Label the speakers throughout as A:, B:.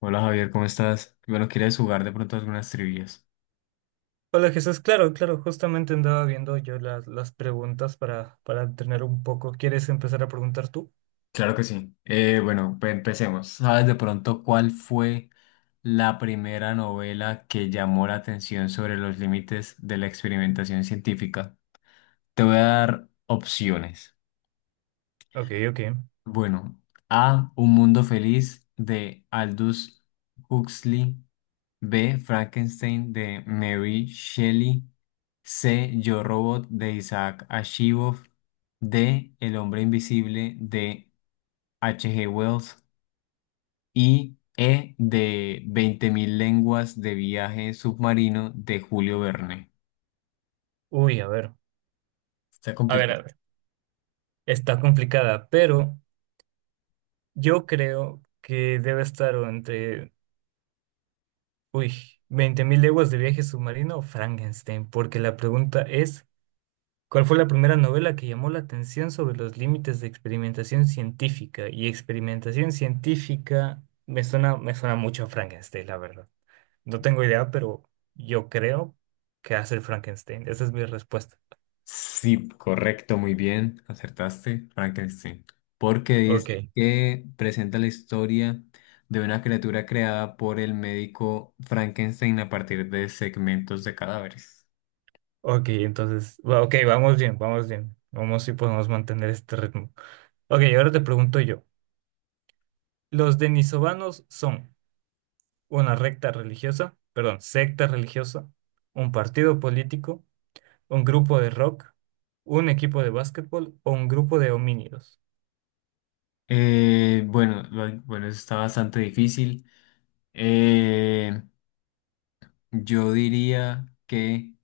A: Hola Javier, ¿cómo estás? Bueno, ¿quieres jugar de pronto algunas trivias?
B: Hola Jesús, claro, claro, justamente andaba viendo yo las preguntas para tener un poco. ¿Quieres empezar a preguntar tú?
A: Claro que sí. Empecemos. ¿Sabes de pronto cuál fue la primera novela que llamó la atención sobre los límites de la experimentación científica? Te voy a dar opciones.
B: Ok, ok.
A: Bueno, A, Un mundo feliz de Aldous Huxley. B. Frankenstein de Mary Shelley. C. Yo Robot de Isaac Asimov. D. El hombre invisible de H. G. Wells. Y E. De 20.000 lenguas de viaje submarino de Julio Verne.
B: Uy, a ver,
A: Está
B: a ver,
A: complicado.
B: a ver. Está complicada, pero yo creo que debe estar o entre, uy, veinte mil leguas de viaje submarino o Frankenstein, porque la pregunta es, ¿cuál fue la primera novela que llamó la atención sobre los límites de experimentación científica? Y experimentación científica me suena mucho a Frankenstein, la verdad. No tengo idea, pero yo creo que hace el Frankenstein. Esa es mi respuesta.
A: Sí, correcto, muy bien, acertaste, Frankenstein. Porque dice
B: Ok,
A: que presenta la historia de una criatura creada por el médico Frankenstein a partir de segmentos de cadáveres.
B: ok, entonces, ok, vamos bien, vamos bien. Vamos si podemos mantener este ritmo. Ok, ahora te pregunto yo. Los denisovanos son una recta religiosa, perdón, secta religiosa, un partido político, un grupo de rock, un equipo de básquetbol o un grupo de homínidos.
A: Bueno, eso está bastante difícil. Eh, yo diría que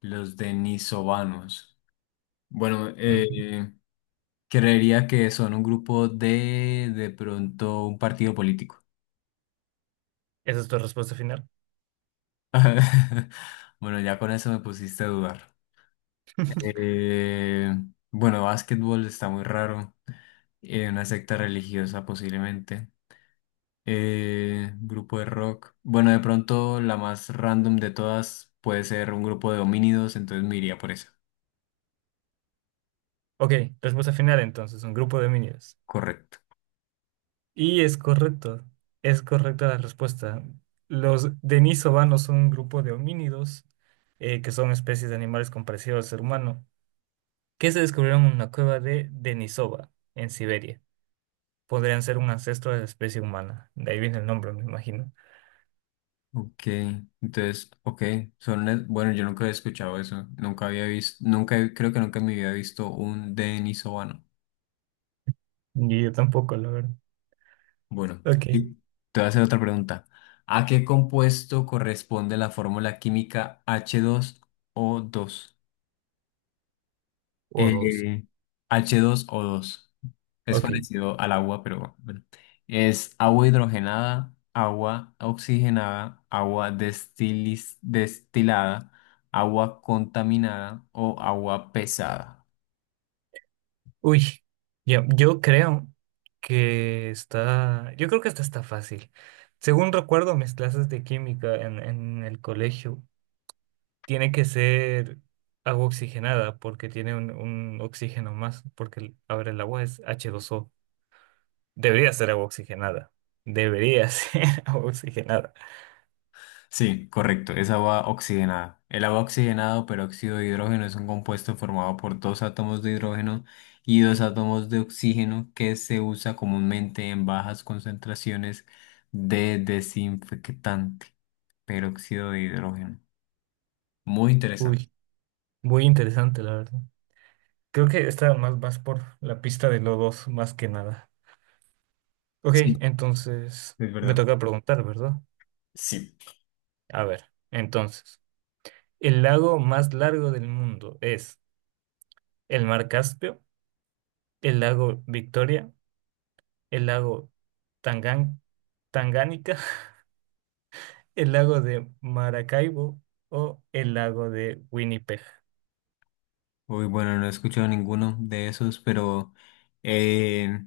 A: los denisovanos. Bueno,
B: Ujú.
A: creería que son un grupo de pronto, un partido político.
B: ¿Esa es tu respuesta final?
A: Bueno, ya con eso me pusiste a dudar. Eh, bueno, básquetbol está muy raro. Una secta religiosa posiblemente. Grupo de rock. Bueno, de pronto la más random de todas puede ser un grupo de homínidos, entonces me iría por eso.
B: Ok, respuesta final entonces, un grupo de homínidos.
A: Correcto.
B: Y es correcto, es correcta la respuesta. Los denisovanos son un grupo de homínidos, que son especies de animales con parecido al ser humano, que se descubrieron en una cueva de Denisova, en Siberia. Podrían ser un ancestro de la especie humana. De ahí viene el nombre, me imagino.
A: Ok, entonces, ok, son, bueno, yo nunca había escuchado eso, nunca había visto, nunca, creo que nunca en mi vida he visto un denisovano.
B: Y yo tampoco, la verdad.
A: Bueno,
B: Ok.
A: y te voy a hacer otra pregunta. ¿A qué compuesto corresponde la fórmula química h dos o dos?
B: O dos.
A: Eh, h dos o dos. Es
B: Ok.
A: parecido al agua, pero bueno. Es agua hidrogenada, agua oxigenada, destilada, agua contaminada o agua pesada.
B: Uy, yo creo que está. Yo creo que esta está fácil. Según recuerdo mis clases de química en el colegio, tiene que ser agua oxigenada porque tiene un oxígeno más, porque ahora el agua es H2O. Debería ser agua oxigenada. Debería ser agua oxigenada.
A: Sí, correcto, es agua oxigenada. El agua oxigenada o peróxido de hidrógeno es un compuesto formado por dos átomos de hidrógeno y dos átomos de oxígeno que se usa comúnmente en bajas concentraciones de desinfectante, peróxido de hidrógeno. Muy interesante.
B: Uy, muy interesante, la verdad. Creo que está más por la pista de lodos, más que nada. Ok,
A: Sí,
B: entonces
A: es
B: me
A: verdad.
B: toca preguntar, ¿verdad?
A: Sí.
B: A ver, entonces, ¿el lago más largo del mundo es el mar Caspio, el lago Victoria, el lago Tangan Tangánica, el lago de Maracaibo o el lago de Winnipeg?
A: Uy, bueno, no he escuchado ninguno de esos, pero eh,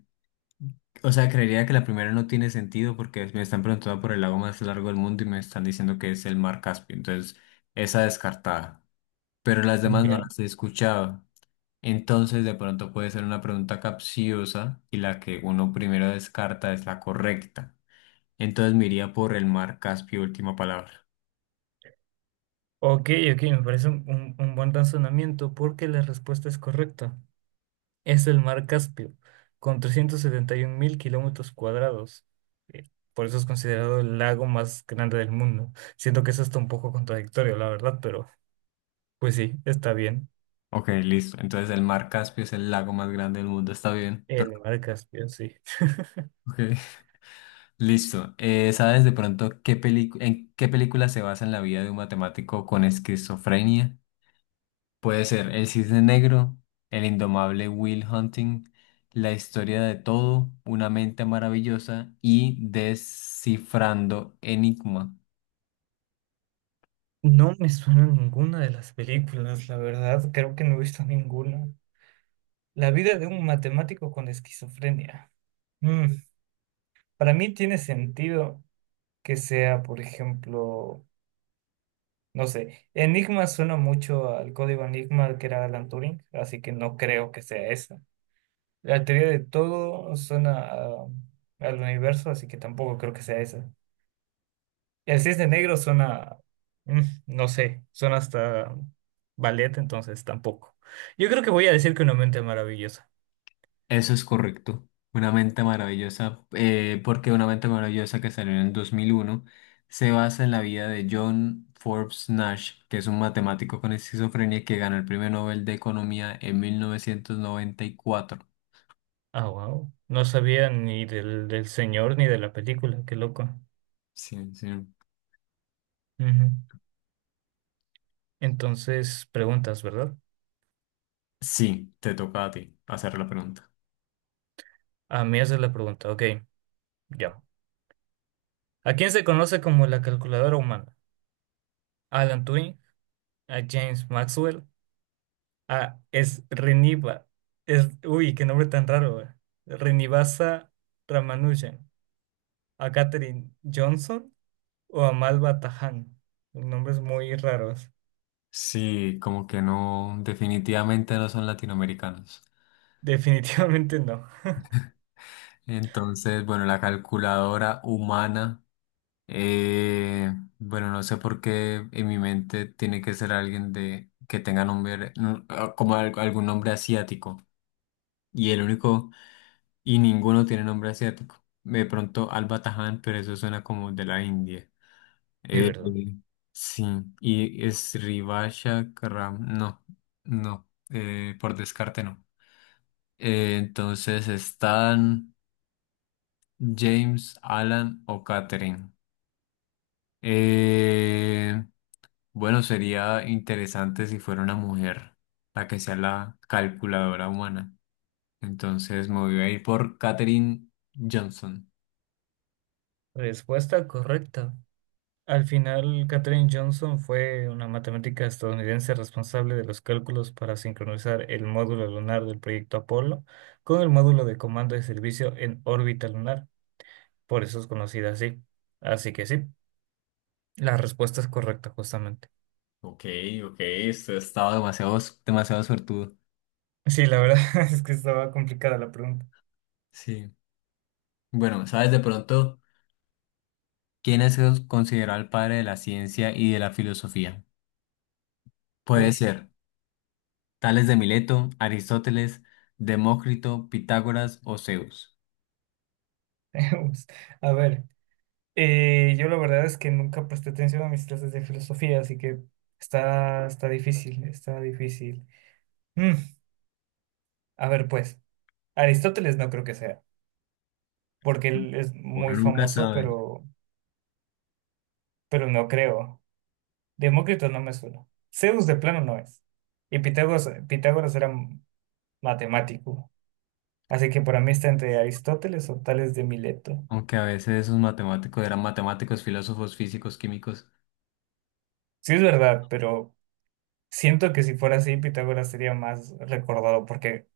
A: o sea, creería que la primera no tiene sentido porque me están preguntando por el lago más largo del mundo y me están diciendo que es el mar Caspio. Entonces, esa descartada. Pero las demás no
B: Ya.
A: las he escuchado. Entonces, de pronto puede ser una pregunta capciosa y la que uno primero descarta es la correcta. Entonces, me iría por el mar Caspio, última palabra.
B: Ok, ok, me parece un buen razonamiento porque la respuesta es correcta. Es el mar Caspio, con 371 mil kilómetros cuadrados. Eh, Por eso es considerado el lago más grande del mundo. Siento que eso está un poco contradictorio, la verdad, pero pues sí, está bien.
A: Ok, listo. Entonces, el mar Caspio es el lago más grande del mundo. Está bien.
B: El mar Caspio, sí.
A: Pero, ok. Listo. ¿Sabes de pronto en qué película se basa en la vida de un matemático con esquizofrenia? Puede ser El Cisne Negro, El Indomable Will Hunting, La Historia de Todo, Una Mente Maravillosa y Descifrando Enigma.
B: No me suena ninguna de las películas, la verdad, creo que no he visto ninguna. La vida de un matemático con esquizofrenia. Mm, para mí tiene sentido que sea, por ejemplo, no sé, Enigma suena mucho al código Enigma que era Alan Turing, así que no creo que sea esa. La teoría de todo suena al universo, así que tampoco creo que sea esa. El cisne negro suena, mm, no sé, suena hasta ballet, entonces tampoco. Yo creo que voy a decir que una mente maravillosa.
A: Eso es correcto. Una mente maravillosa, porque una mente maravillosa que salió en el 2001 se basa en la vida de John Forbes Nash, que es un matemático con esquizofrenia que ganó el Premio Nobel de Economía en 1994.
B: Ah, wow. No sabía ni del señor ni de la película, qué loco.
A: Sí, sí.
B: Ujú. Entonces, preguntas, ¿verdad?
A: Sí, te toca a ti hacer la pregunta.
B: A mí esa es la pregunta, ok, ya. ¿A quién se conoce como la calculadora humana? Alan Turing, a James Maxwell, a Srinivas, es, uy, qué nombre tan raro, güey. Srinivasa Ramanujan, a Katherine Johnson o a Malva Tahan. Los nombres muy raros.
A: Sí, como que no, definitivamente no son latinoamericanos.
B: Definitivamente no.
A: Entonces, bueno, la calculadora humana. Bueno, no sé por qué en mi mente tiene que ser alguien de que tenga nombre mm, ah, algún nombre asiático. Y el único, y ninguno tiene nombre asiático. De pronto Alba Taján, pero eso suena como de la India.
B: Sí,
A: Eh,
B: ¿verdad?
A: sí, y es Rivasha Karam. No, no, por descarte no. Entonces están James, Alan o Catherine. Bueno, sería interesante si fuera una mujer, la que sea la calculadora humana. Entonces me voy a ir por Katherine Johnson.
B: Respuesta correcta. Al final, Katherine Johnson fue una matemática estadounidense responsable de los cálculos para sincronizar el módulo lunar del proyecto Apolo con el módulo de comando de servicio en órbita lunar. Por eso es conocida así. Así que sí, la respuesta es correcta justamente.
A: Ok, ok, esto estaba demasiado, demasiado suertudo.
B: Sí, la verdad es que estaba complicada la pregunta.
A: Sí. Bueno, ¿sabes de pronto quién es considerado el padre de la ciencia y de la filosofía? Puede
B: Uy,
A: ser Tales de Mileto, Aristóteles, Demócrito, Pitágoras o Zeus.
B: tenemos- a ver, yo la verdad es que nunca presté atención a mis clases de filosofía, así que está difícil, está difícil. Mm, a ver, pues, Aristóteles no creo que sea, porque él es
A: Uno
B: muy
A: nunca
B: famoso,
A: sabe.
B: pero no creo. Demócrito no me suena. Zeus de plano no es. Y Pitágoras, Pitágoras era matemático. Así que para mí está entre Aristóteles o Tales de Mileto.
A: Aunque a veces esos matemáticos eran matemáticos, filósofos, físicos, químicos.
B: Sí es verdad, pero siento que si fuera así, Pitágoras sería más recordado, porque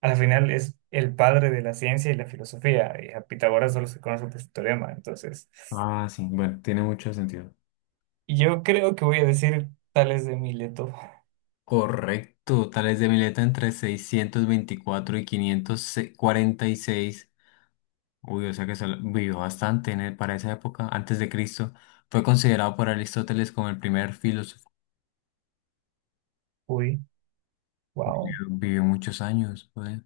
B: al final es el padre de la ciencia y la filosofía, y a Pitágoras solo se conoce por su teorema. Entonces,
A: Ah, sí, bueno, tiene mucho sentido.
B: yo creo que voy a decir Tales de Mileto.
A: Correcto, Tales de Mileto entre 624 y 546. Uy, o sea que vivió bastante en para esa época, antes de Cristo. Fue considerado por Aristóteles como el primer filósofo.
B: Uy,
A: Vivió,
B: wow.
A: vivió muchos años, joder.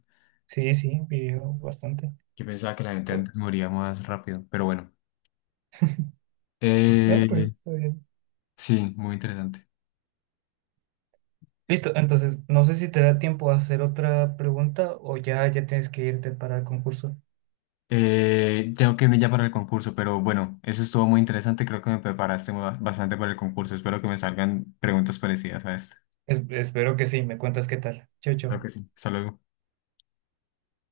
B: Sí, sí, vivió bastante.
A: Yo pensaba que la gente
B: Oh,
A: antes moría más rápido, pero bueno.
B: no, pues
A: Eh,
B: está bien.
A: sí, muy interesante.
B: Listo, entonces no sé si te da tiempo a hacer otra pregunta o ya, ya tienes que irte para el concurso.
A: Tengo que irme ya para el concurso, pero bueno, eso estuvo muy interesante. Creo que me preparaste bastante para el concurso. Espero que me salgan preguntas parecidas a esta.
B: Espero que sí, me cuentas qué tal. Chau,
A: Claro
B: chau.
A: que sí. Hasta luego.